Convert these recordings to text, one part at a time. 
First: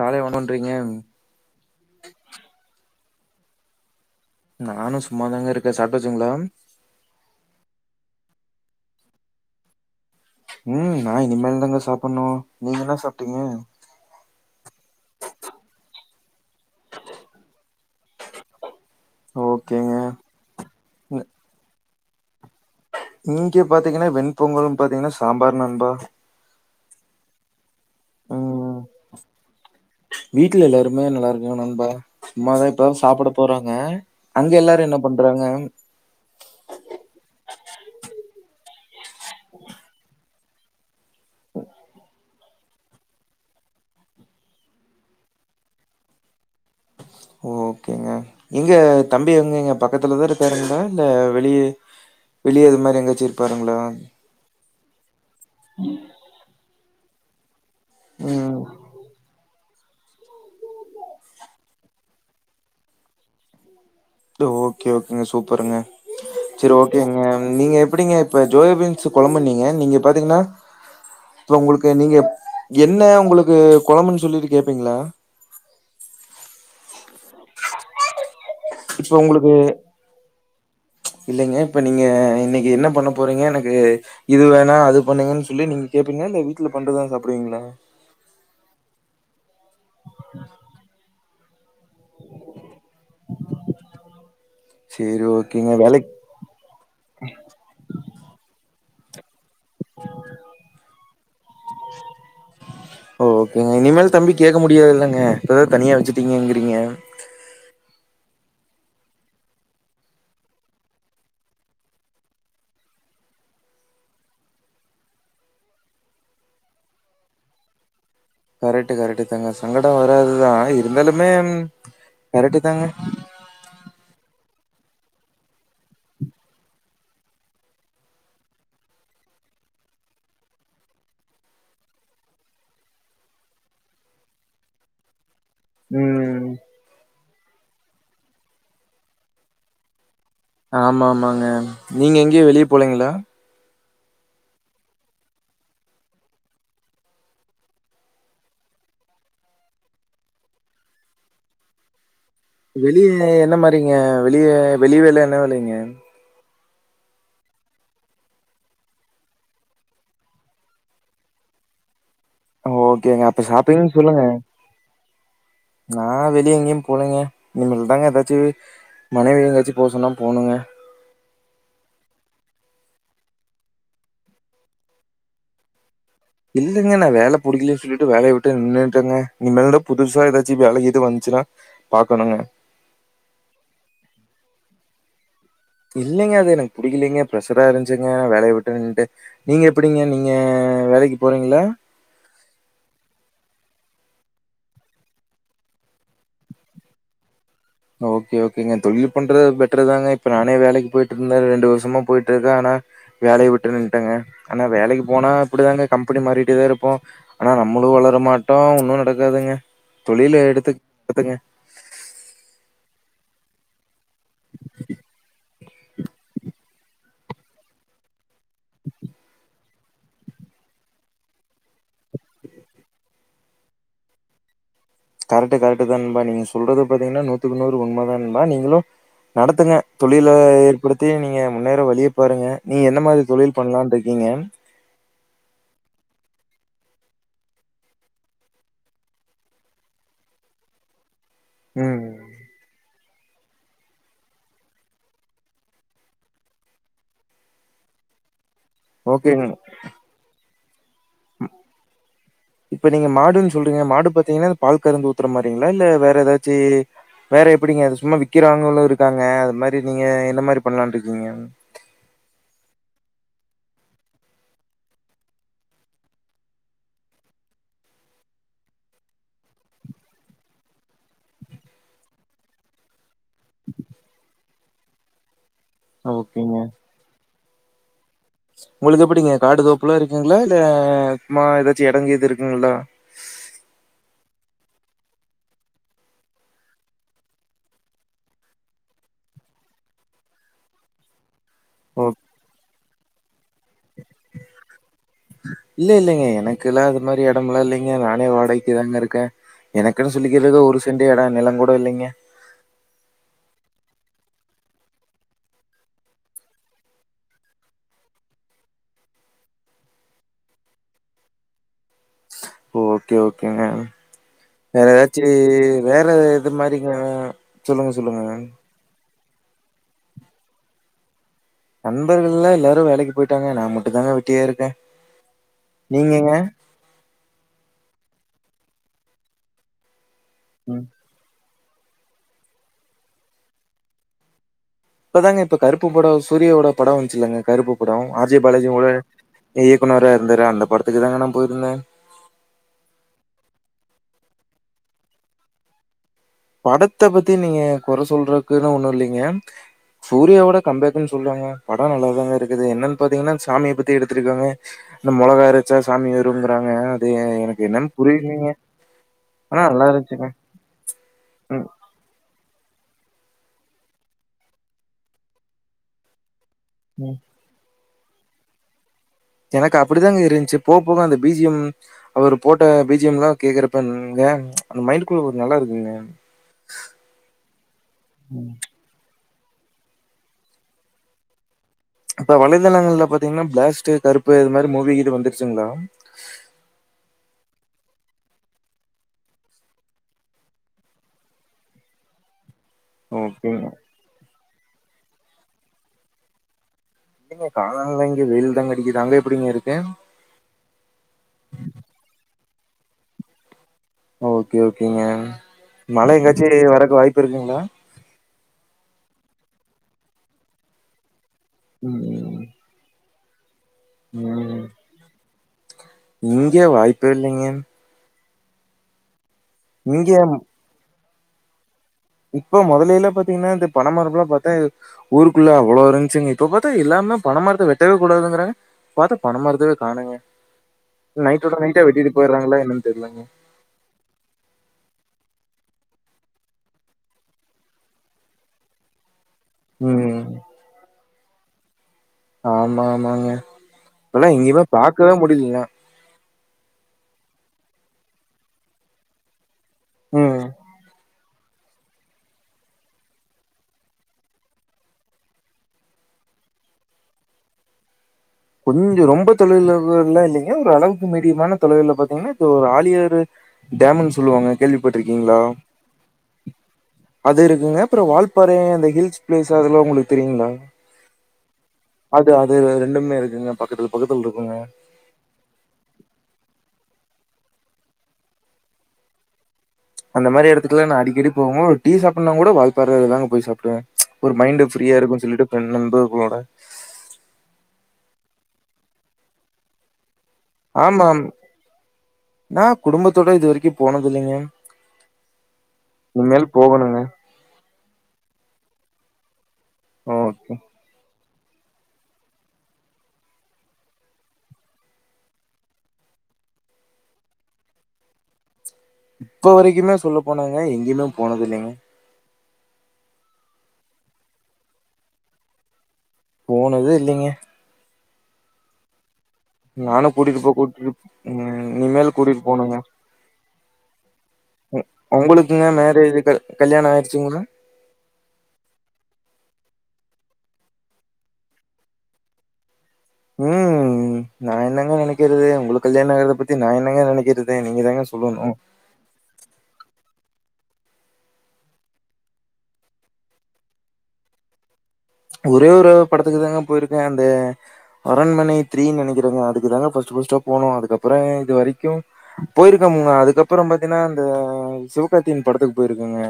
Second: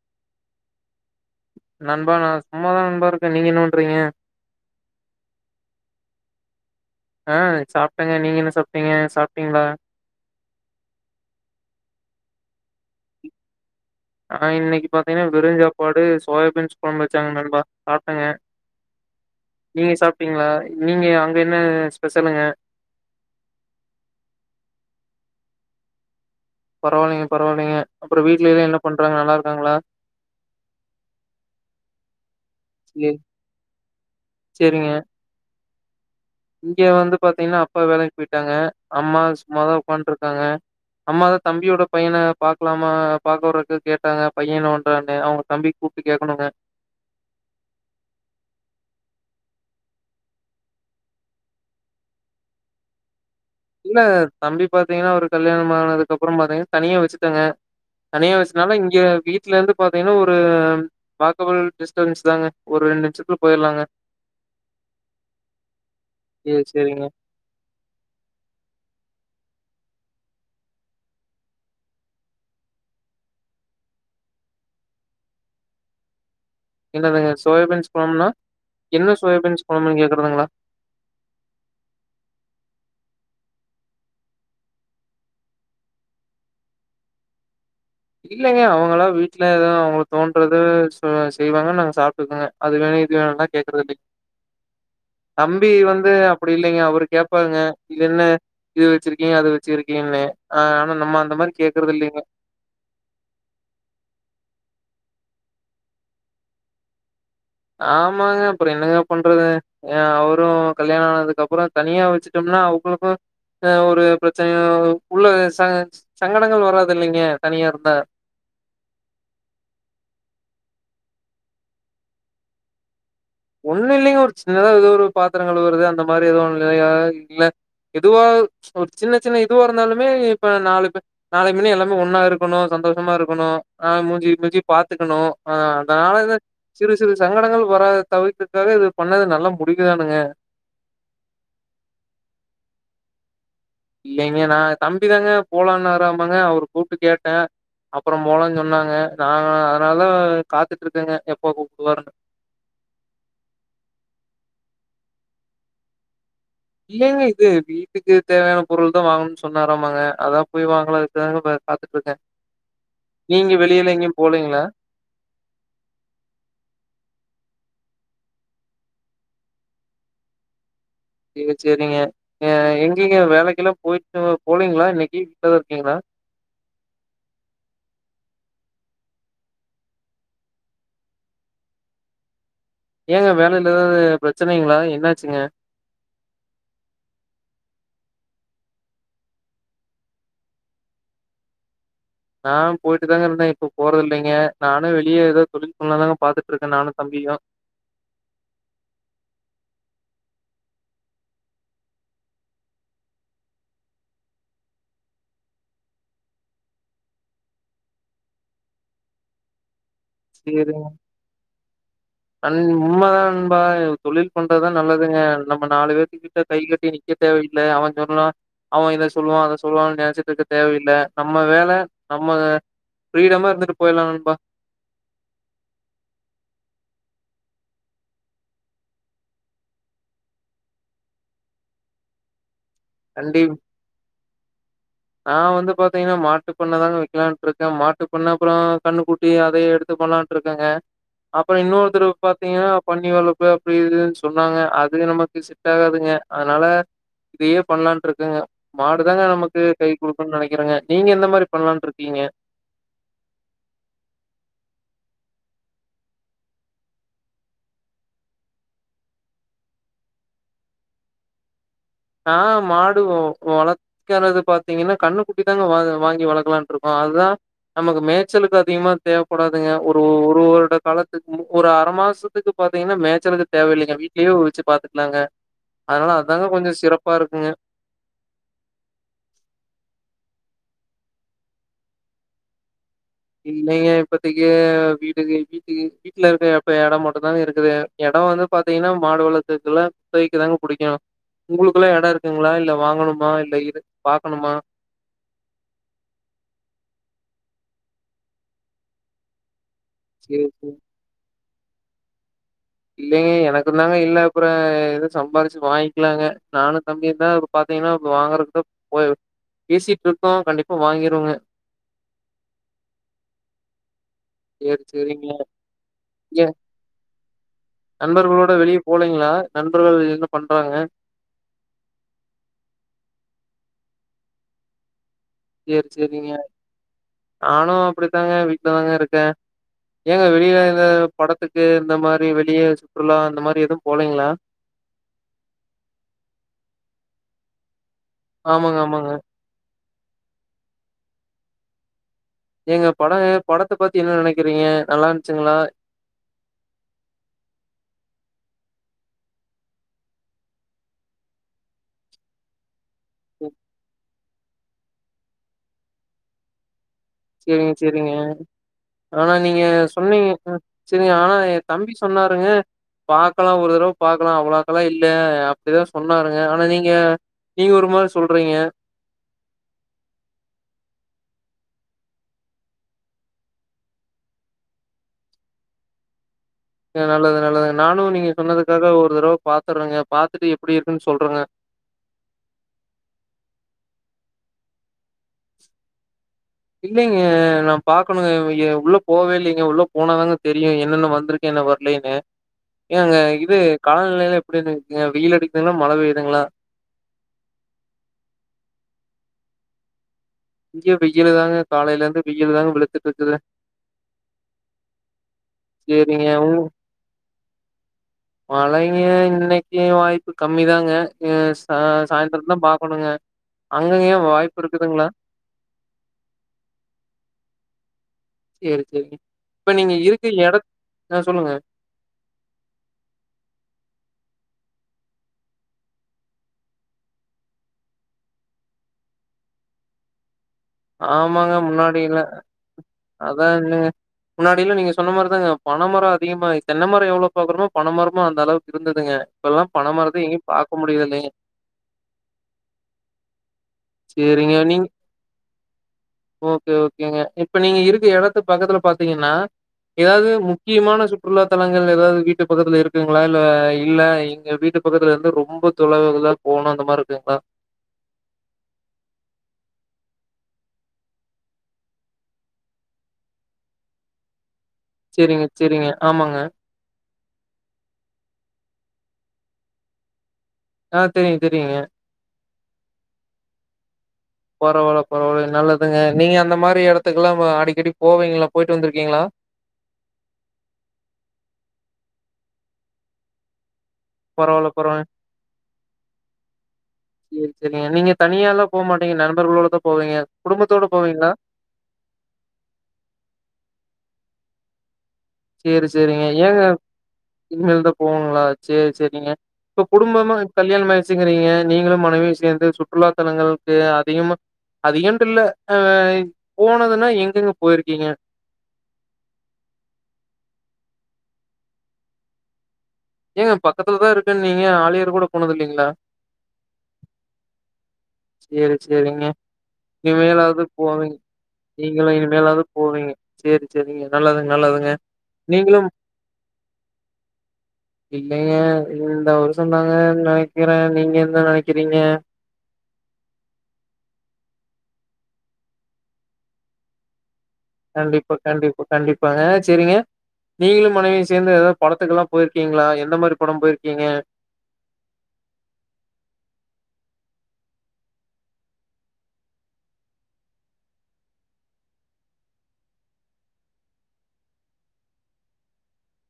காலைய் phone பண்றீங்க நண்பா நா சும்மாதா நண்பா இருக்கே நீங்க என்ன பண்றீங்க நானு சும்மாதாங்க இருக்கே சாட்டாஜிங்களா அ சாப்ட்டேங்க நீங்க என்ன சாப்ட்டீங்க சாப்ட்டீங்ளா ம் நா இனிமேல்தாங்க சாப்புன்ணு நீங்க என்ன சாப்ட்டீங்க ஆ இன்னைக்கி பாத்தீங்கன்னா வெருஞ் சாப்பாடு சோயாபீன்ஸ் கொழம்பு வச்சாங்க நண்பா சாப்ட்டங்க நீங்க ஓகேங்க சாப்ட்டீங்களா நீங்க இ- அங்க என்ன ஸ்பெஷலுங்க இங்க பாத்தீங்கன்னா வெண்பொங்கலும் பாத்தீங்கன்னா சாம்பார் நண்பா பரவால்லைங்க பரவால்லைங்க அப்புறோ வீட்லேல்ல என்ன ம் பண்றாங்க நல்லாருக் காங்ளா வீட்ல எல்லாருமே நல்லாருக்காங் நண்பா சும்மாதா இப்பதா சே சாப்புட போறாங்க அங்க எல்லாரு என்ன பண்றாங்க இங்கு வந்து பாத்தீங்கன்னா அப்பா வேலைக் போயிட்டாங்க அம்மா சும்மாதா உக்காந்துட்ருக்காங்க அம்மாதா தம்பியோட பையன பாக்கலாமா பாக்கவறக்கு கேட்டாங்க பையே என்ன பண்றானு அவுங்க தம்பிக் கூப்ட்டு கேக்கணுங்க ஓகேங்க எங்க தம்பி எங்கைங்க பக்கத்துலதா இருக்காருங்களா இல்ல வெளியே வெளியே இது மாரி எங்யாச்சு இல்ல தம்பி பாத்தீங்கன்னா அவுருக் கல்யாணோ ஆனதுக்கப்புறம் பாத்தீங்கன்னா தனியா வச்சுட்டாங்க தனியா ம் வச்சுனால இங்க வீட்லருந்து பாத்தீங்கன்னா ஒரு வாக்கபல் டிஸ்டன்ஸ் தாங்க ஒரு ரெண்டு நிஷத்துல போயிலாங்க ட்டு ஓகே ஓகேங்க சூப்பருங்க ஏ செரி சரிங்க. ஓகேங்க நீங்க எப்பிடிங்க இப்ப ஜொயா பீன்ஸ் கொழம்பிண்ணிங்க நீங்க பாத்தீங்கன்னா இப்ப உங்களுக்கு நீங்க ப் என்ன உங்களுக்கு குழம்புன்னு சொல்லிட்டு கேப்பீங்களா இல்லேல்லங்க சோயாபீன்ஸ் கொழம்புன்னா இப்போ உங்களுக்கு இல்லைங்க இப்ப நீங்க இன்னைக்கி என்ன பண்ண போறீங்க எனக்கு இது வேணா அது பண்ணுங்கன்னு சொல்லி நீங்க கேப்பீங்களா இல்ல வீட்ல பண்றதுதா சாப்டுவீங்களா இல்லங்க அவங்களா வீட்ல எதோ அவுங்களுக் தோன்றது ச செய்வாங்க நாங்க சாப்ட்டுக்கோங்க அது வேணு இது வேணுன்னா கேககுறது இல்லிங்க சரி தம்பி ஓகேங்க. வேலைக் வந்து அப் டி இல்லிங்க அவரு கேப்பாருங்க இது என்ன இது வச்சிருக்கீங்க அது வச் ச்சிருக்கீங்கன்னு ஆ ஆனா நம்ம அந்த மாரி கேக்குறது இல்லிங்க ஓகேங்க இனிமேல் தம்பி கேக்க முடியாது இல்லங்க இப்பதா தனியா வச்சுட்டீங்கங்கிறீங்க ஆமாங்க அப்புற என்னங்க பண்றது ஏ அவரு கல்யாண ஆனதுக்கு அப்புற தனியா வச்சுட்டோம்னா அவுங்களுக்கு ஆ ஒரு பிரச்சனை உள்ள ச சங்கடங்கள் வராது இல்லைங்க தனியா இருந்தா கரெக்ட்டு கரெக்ட்டு தாங்க சங்கட வராதுதா இருந்தாலுமே கரெக்ட்டு தாங்க ஒண்ணு இல்லிங்க ஒரு சின்னதா ஏதோ ஒரு பாத்துரோ கழுவுறது அந்த மாரி ஏதோ ஒன்லையா இல்ல எதுவா ஒரு சின்ன சின்ன இதுவா இருந்தாலுமே இப்ப நாலு பேர் நாளைக்கு மன்னி எல்லாமே ஒன்னா இருக்கணு சந்தோஷமா இருக்கணு நாளைக் மூஞ்சிக்கி மூஞ்சி பாத்துக்கணு ஆ அதனால தா ம். சிறு சிறு சங்கடங்கள் வராது தவிர்த்துட்டாலே இது பண்ணது நல்லா முடிக்க தானுங்க ஆமா ஆமாங்க நீங்க எங்கியு வெளியே போலீங்களா இல்லங்க நா தம்பிதாங்க போலான்னாராமாங்க அவரு கூப்ட்டு கேட்ட அப்புற போலான்னு சொன்னாங்க நாங்க அதனால தா காத்துக்கிட்ருக்கேங்க எப்போ கூப்டுவாருன்னு வெளிய என்ன மாரிங்க வெளிய வெளி வேல என்ன வேலைங்க இல்லைங்க இது வீட்டுக்கு தேவையான பொருள் தா வாங்கணுன்னு சொன்னராமாங்க அதா போய் வாங்கலான்றதுக்காக பாத் பாத்துட்ருக்க ஓகேங்க அப்ப ஷாப்பிங்க்னு சொல்லுங்க நா வெளிய எங்கியு போலிங்க இனிமேல் தாங்க ஏதாச்சு மனைவி எங்கயாச்சி போ சொன்னா போனுங்க சேர் சேரிங்க எங்கிங்க வேலைக்கெல்லா போயிட்டு போலீங்களா இன்னக்கி வீட்லதா இருக்கீங்களா இல்லிங்க நா வேல புடிக்கலே சொல்லிட்டு வேலையே விட்டே நின்னுட்டேங்க இனிமேல்தா புதுசா ஏதாச்சு வேல கீது வந்துச்சுனா பாக்கணுங்க ஏங்க வேலையில ஏதாது பிரச்சனைங்களா என்னாச்சுங்க இல்லிங்க அது எனக்கு புடிக்கிலிங்க ப்ரெஷ்ஷரா இருந்துச்சுங்க வேலைய விட்டே நின்னுட்டே நீங்க எப்பிடிங்க நீங்க வேலைக்கி போறீங்களா நா போயிட்டு தாங்க இருந்தே இப்ப போறதில்லங்க நானு வெளியே ஏதோ தொழில் பண்லா தாங்க பாத்துட்டுருக்க நானு தம்பியு ஓகே ஓகேங்க தொழில் பண்றது பெட்ரு தாங்க இப்ப நானே வேலைக்கி போயிட்ருந்த ரெண்டு வருசமா போயிட்ருக்க ஆனா வேலைய விட்டு நின்ட்டங்க ஆனா வேலைக்கி போனா இப்பிடிதாங்க கம்பெனி மாறிட்டேதா இருப்போ ஆனா நம்மளு வளர மாட்டோ ஒன்னு நடக்காதுங்க தொழில சேரி எடுத்து நடத்துங்க அன் உண்ம தா நண்பா தொழில் பண்றதுதா நல்லதுங்க நம்ம நாலு பேர்த்துக் கிட்ட கை கட்டி நிக்கத் தேவயில்ல அவ சொன்னா அவ இத சொல்லுவான் அத சொல்லுவா நெனைச்சிட்ருக்க தேவையில்ல நம்ம வேல நம்ம ஃப்ரீடமா இருந்துட்டு போய்லான் நண்பா கரெட்டு கரெட்டுதா நண்பா நீங்க சொல்றது பாத்தீங்கன்னா நூத்துக்கு நூறு உண்ம தா நண்பா நீங்களு நடத்துங்க தொழில ஏற்படுத்தி நீங்க முன்னேற வழிய பாருங்க நீ என்ன மாரி கண்டி தொழில் பண்ணலான்ருக்கீங்க நா வந்து பாத்தீங்கன்னா மாட்டுந் பண்ண தாங்க வக்கலான்ட்ருக்க மாட்டுப் பண்ண அப்புற கண்ணுகுட் டி அத எடுத்து பண்லான்ருக்கங்க அப்புற ம். இன்னோத்ரு பாத்தீங்கனா பன்னி வளர்ப்பு அப்டி இதுன் சொன்னாங்க அது நமக்கு செட்டாகாதுங்க அதனால இதையே பண்ணலான்ருக்கங்க மாடுதாங்க ஓகேங்க. நமக்கு கை குடுக்குன் நெனக்கிறங்க நீங்க எந்த மாரி பண்லான்ருக்கீங்க இப்ப நீங்க மாடுன் சொல்றீங்க மாடு பாத்தீங்கன்னா இந்த பால் கறந்து ஊத்துற மாரீங்களா இல்ல வேற எதாச்சு வேற எப்பிடிங்க அது சும்மா விக்கிறாங்களும் இருக்காங்க அது மாரி நீங்க எந்த மாரி பண்லான்ருக்கீங்க நா மாடுவோ வளக் க்கறது பாத்தீங்கன்னா கண்ணு குட்டிதாங்க வா வாங்கி வளக்கலான்ருக்கோம் அதுதான் நமக்கு மேச்சலுக்கும் அதிகமா தேவப்படாதுங்க ஒரு ஒரு வருட காலத்துக்கு ஒரு அர மாசோ த்துக்கு பாத்தீங்கன்னா மே ச்சலுக்கு தேவையில்லிங்க வீட்லே வச்சு பாத்துக்கலாங்க அதனால அதுதாங்க ஓகேங்க கொஞ்சம் சிறப்பாருக்குங்க ஒங்குளுக்கு எப்பிடிங்க காடு தோப்புலாம் இருக்குங்களா இல்ல மா ஏதாச்சு எடங்கீது இருக்குங்களா இல்லங்க இப்பத்திக்கி வீடுக்கு வீட்டுகு வீட்ல இருக்க எப்ப எடம் மட்டுந்தான் இருக்குது எடம் வந்து பாத்தீங்கன்னா மாடு வளத்துக்குள்ள தவைக்கிதாங்க புடிக்கும் ஒங்குளுக்குல்லா ஓ எடம் இருக்குங்களா இல்ல வாங்கணுமா இல்ல இரு பாக்கணுமா இல்ல இல்லைங்க எனக்குல்லாம் அது மாரி எடமெல்லா இல்லைங்க நானே வாடகைக்கு தாங்க இருக்கேன் எனக்குன்னு சேரி சொல்லிக்கிறதுக்கு ஒரு செண்டு எடம் நெலங்கூட இல்லங்க இல்லைங்க எனக்குந்தாங்க இல்ல அப்பறோ எதும் சம்பாரிச்சு வாங்கிக்கலாங்க நானும் தம்பியுந்தான் பாத்தீங்கன்னா இப்ப வாங்கறக்கு போய் பேசிட்ருக்கோ கண்டிப்பா வாங்கிருவோங்க ஓகே ஓகேங்க சரி, வேற சரிங்க. ஏதாச்சும் வேற ஏ இது மாரிங்க சொல்லுங்க சொல்லுங்க நண்பர்களோட வெளிய போலீங்களா நண்பர்கள் என்ன பண்றாங்க நண்பர்கள்ல்லாம் எல்லாரும் வேலைக்கி போயிட்டாங்க நா மட்டுந்தாங்க வெட்டியாருக்கன் சேரி சேரிங்க நானும் அப்பிடித்தாங்க வீட்ல தாங்க இருக்கேன் ஏங்க வெளியில ம். இந்த படத்துக்கு இந்த மாரி வெளிய சுற்றுலா இந்த மாரி எதுவும் போலீங்களா இப்பதாங்க இப்ப கருப்பு படம் சூரியாவோட படம் வந்துச்சுலங்க கருப்பு படம் ஆர் ஜி ஆமாங்க, பாலாஜியோட ஆமாங்க. இயக்குனர்ரா இருந்தாரே அந்தப் படத்துக்கு தாங்க போய்ருந்தே எங்க படம் படத்தை பத்தி என்ன நினைக்கிறீங்க நல்லா இருச்சுங்களா படத்தை பத்தி நீங்க குறை சொல்றக்குன்னு ஒண்ணும் இல்லைங்க சூர்யாவோட கம்பேக்ன்னு சொல்லுவாங்க படம் நல்லாதாங்க இருக்குது என்னன்னு பாத்தீங்கன்னா சாமியை பத்தி எடுத்திருக்காங்க இந்த மொளகா எறச்சா சாமி ஏருங்கிறாங்க சேரிங்க சேரிங்க ஆனா நீங்க நல்லா இருந்துச்சுங்க. சொன்னீங்க சரிங்க ஆனா என் ம், தம்பி சொன்னாருங்க பாக்கலாம் ஒரு தடவை பாக்கலாம் அவ்ளோவுக்கெல்லாம் இல்ல அப்டிதான் சொன்னாருங்க ஆனா நீங்க ம். நீங்க ஒரு மாரி சொல்றீங்க எனக்கு அப்டிதாங்க இருந்துச்சு போக போக அந்த பிஜியம் அவரு போட்ட பி ஜி எம் எல்லாம் கேக்குறப்பங்க அந்த மைண்ட குள்ள ஒரு நல்லா இருக்குங்க நல்லது நல்லதுங்க நானும் நீங்க சொன்னதுக்காக ஒரு தடவை பாத்துறேங்க பாத்துட்டு எப்டி இருக்குன்னு சொல்றேங்க இப்ப வலைதளங்கள்ல பாத்தீங்கன்னா பிளாஸ்ட் கருப்பு இது மாரி மூவி கீது வந்துருச்சுங்களா இல்லைங்க நான் பாக்கணுங்க இங் உள்ள போவே இல்லைங்க உள்ள போனாதாங்க தெரியும் என்னென்ன வந்திருக் என்ன வரலேன்னு ஏங்க இது ஓகேங்க காலநிலையில எப்டி இருக்குங்க வெயில் அடிக்குதுங்களா மழ பெய்துங்களா இங்க காலான்லா இங்க வெயில் தாங்க அடிக்குதுங்க அங்க எப்டிங்க இருக்கு இங்க வெயிலு தாங்க காலையில இருந்து வெயில் தாங்க வெழுத்துட்டு இருக்குது ஓகே ஓகேங்க மழை சரிங்க. உங் எங்காச்சும் வரக்கு வாய்ப்பு இருக்குங்களா மழைங்க இன்னைக்கு வாய்ப்பு கம்மி தாங்க எஸ் ஆ ம் சாயந்திரம் தான் பாக்கணுங்க அங்கங்கயன் வாய்ப்பு இருக்குதுங்களா இங்கே வாய்ப்பே இல்லைங்க சரி சரி இப்ப நீங்க இங்க இருக்கு எட அ சொல்லுங்க இப்ப மொதலில்லா பாத்தீங்கன்னா இந்த பண மரம்ல்லாம் பாத்து ஊருக்குள்ள அவ்ளோ இருந்துச்சுங்க இப்ப பாத்தா எல்லருமே பணமரத்தை வெட்டவே கூடாதுங்கறாங்க பாத்தா பணமரத்தவே காணங்க ஆமாங்க நைட்டோட நைட்டா வெட்டிட்டு போயிடுறாங்களா என்னன்னு தெரியலங்க ல என்னங்க முன்னாடியிலா நீங்க சொன்ன மாரிதாங்க பணமர அதிகமாய் தென்னை மரம் எவ்ளோ பாக்குறோமோ பணமரமும் அந்த அளவுக்கு இருந்ததுங்க இப்பெல்லாம் பண மரத்த ம் எங்கயும் பாக்க முடியுறது இல்லங்க ஆமா ஆமாங்க இப்பல்லா சேரிங்க எங்கியுமே நீங்க பாக்கவே முடியிலிங்க ஓகே ஓகேங்க இப்ப நீங்க இருக்கு எடத்து பக்கத்துல பாத்தீங்கனா ஏதாது ம் முக்கியமான சு சுற்றுலாதளங்கள் ஏதாது வீட்டு பக்கத்தில் இருக்குங்களா இல் இல்ல எங்க வீட்டு பக்கத்துல வந்து ரொம்ப தொலைவுகள போணு அந்த மாரி இருக்குங்களா கொஞ்சோ ரொம்ப தொலைவுல ல்லாம் இல்லிங்க ஒரு அளவுக்கு மீடியமான தொலைவுல பாத்தீங்கனா இது ஒரு ஆழியர் டேமுன் சொல்லுவாங்க கேள்விப்பட்டுருக்கீங்களா சரிங்க, சரிங்க. ஆமாங்க. அது இருக்குங்க அப்புறம் வால்பாறை அந்த ஹில்ஸ் ப்ளேஸ்ஸு அதெல்லா உங்களுக்கு தெரியுங்களா ஆ தெரியும், தெரியுங்க. அது அது ரெண்டுமே இருக்குங்க பக்கத்து பக்கத்துல இருக்குங்க பரவால பரவால நல்லதுங்க நீங்க அந்த மாரி எடத்துக்குல்லாம் அடிக்கடி போவீங்களா போயிட்டு வந்துருக்கீங்களா அந்த மாரி எடத்துக்கலாம் நான் அடிக்கடி போவோ ஒரு டீ சாப்பிடனா கூட வாழ்பாறைல்லா தா போய் சாப்பிடுவேன் ஒரு மைண்ட் பரவால்ல, ஃப்ரீயா பரவால்ல. இருக்குன்னு சொல்லிட்டு ஃரெண்ட் நண்பர்களோட சேரி சேரிங்க நீங்க தனியால்லாம் போகமாட்டீங்க நண்பர்கள்களோட தான் போவீங்க குடும்பத்தோட ஆமா போவீங்களா? நான் குடும்பத்தோட இது வரிக்கும் போனது இல்லங்க சேரி சேரிங்க ஏங்க இனிமேல தான் போகணுங்களா சேரி சேரிங்க இப்ப குடும்பமா ஓகே. கல்யாணம் மாயிருச்சிங்கிறீங்க நீங்களும் மனைவியு சேந்து சுற்றுலா தலங்களுக்கு அதிகமா அதிகண்ட்டு இல்ல அ போனதுன்னா எங்கெங்க போயிருக்கீங்க இப்ப வரைக்குமே சொல்ல போனாங்க எங்கியுமே போனதுல்ல ஏங்க பக்கத்துல தான் இருக்குன்னீங்க ஆலியர் கூட போனது இல்லிங்களா போனதே இல்லீங்க சேரி சேரிங்க நானு கூட்டிட்டு போ இனிமேலாவது கூட்டிட்டு போவிங்க ம் இனிமேல் நீங்களும் கூட்டிட்டு இனிமேலாவது போணுங்க போவீங்க சேரி சேரிங்க நல்லது உ- நல்லதுங்க உங்களுக்குங்க நீங்களும் மேரேஜ் கல்யாணம் ஆயிருச்சுங்களா இல்லைங்க இந்த வருஷம் தாங்க நெனைக்கிறேன் நீங்க என்ன நெனைக்கிறீங்க ம் நா என்னங்க நெனைக்கிறது உங்குளுக்கு கல்யாண ஆகரத பத்தி நா என்னங்க நெனைக்கிறது நீங்க தாங்க கண்டிப்பா சொல்லணு கண்டிப்பா கண்டிப்பாங்க சரிங்க நீங்குளும் மனைவியும் சேந்து ஏதாவது படத்துக்கெல்லாம் போயிருக்கீங்களா எந்த மாரி படம் போயிருக்கீங்க ஒரே ஒரு படத்துக்கு தாங்க போயிருக்கேன் அந்த அரண்மனை த்ரீனு நெனைக்கிறேங்க அதுக்கு தாங்க ஃபஸ்ட் ஃபஸ்ட்டு போணோம் அதுக்கப்புறம் இது வரிக்கும் போயிருக்கம்ங்க அதுக்கப்புறம் பாத்தீன்னா அந்த சிவகார்த்தியின் படத்துக்கு போயிருக்கங்க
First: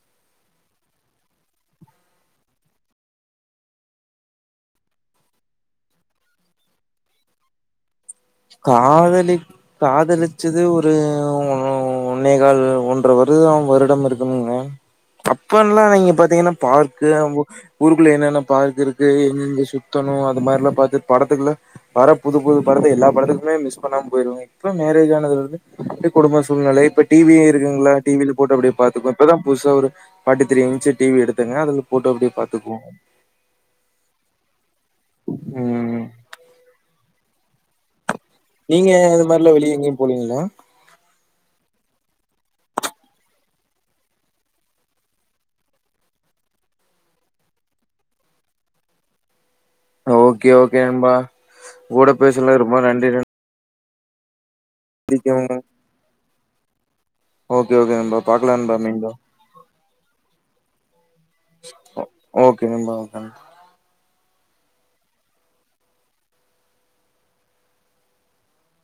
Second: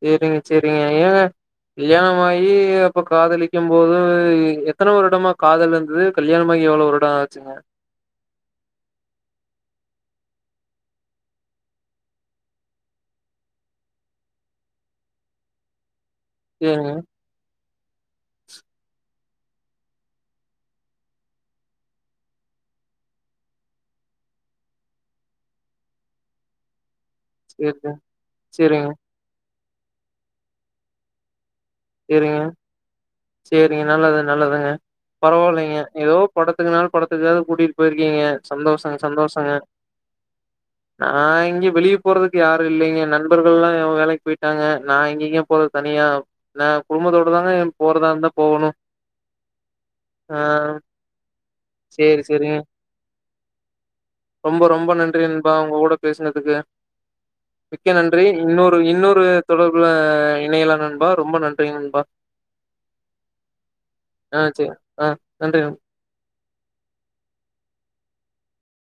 செரிங்க செரிங்க ஏங்க கல்யாணம் ஆயி அப்ப காதலிக்கும் போது எத்தன வருடமா காதல் இருந்தது கல்யாணமாகி எவ்ளோ வருடம் ஆச்சுங்க காதலி காதலிச்சது ஒரு ஒ ஒன்னேகால் ஒன்ற வருதம் வருடம் இருக்குங்க அப்பல்லா நீங்க பாத் த்தீங்கன்னா சேரிங்க, பார்க்கு ஊருக்குள்ள என்னென்ன பார்க்கு இருக்கு எங்கெங்க சுத்தணும் அது மாரிலாம் பாத்து படத்துக்குள்ளா வர புது புது படத்துக்கு எல்லா படத்துக்குமே மிஸ் பண்ணாம போயிருவ அப்பற மேரேஜ் ஆனதுல இருந்து குடும்ப சூழ்நிலையை பற் டிவி சேரிங்க, இருக்குங்களா டிவியில போட்டு அப்டியே சேரிங்க, பாத்துக்குவ இப்பதா புதுசா ஒரு பார்ட்டி த்ர இன்ச் டிவி எடுத்துங்க அது போட்டோ அப்டியே பாத்துக்குவோ சரிங்க நல்லது நல்லதுங்க பரவாயில்லைங்க ம் ஏதோ படத்துக்குனால படத்துக்காவது கூட்டிகிட்டு போயிருக்கீங்க நீங்க சந்தோஷங்க, இது மாதிரிலா வெளிய எங்கேயு போலீங்களா நா எங்கயு வெளியே போறதுக்கு யாரும் இல்லிங்க நண்பர்கள்ல்லா வேலைக்கு போயிட்டாங்க நா எங்க இங்க போறது தனியா நா குடும்பத்தோட தாங்க போறதா இருந்தா போகணும் ஆ, ஓகே ஓகே நண்பா உங்க கூட சேரி, சேரிங்க. பேசுனதுள்ள ரொம்ப நன்றி ந ரொம்ப ரொம்ப நன்றி நண்பா உங்க கூட பேசினதுக்கு ஓகே மிக்க ஓகே நண்பா நன்றி பாக்கலா நண்பா இன்னொரு மீண்டும் இன்னொரு தொடர்புல இணையல்லா நன் பாா ரொம்ப நன்றி நண்பா ஓகே நண்பா ஓகே ஆ சரி ஆ நன்றி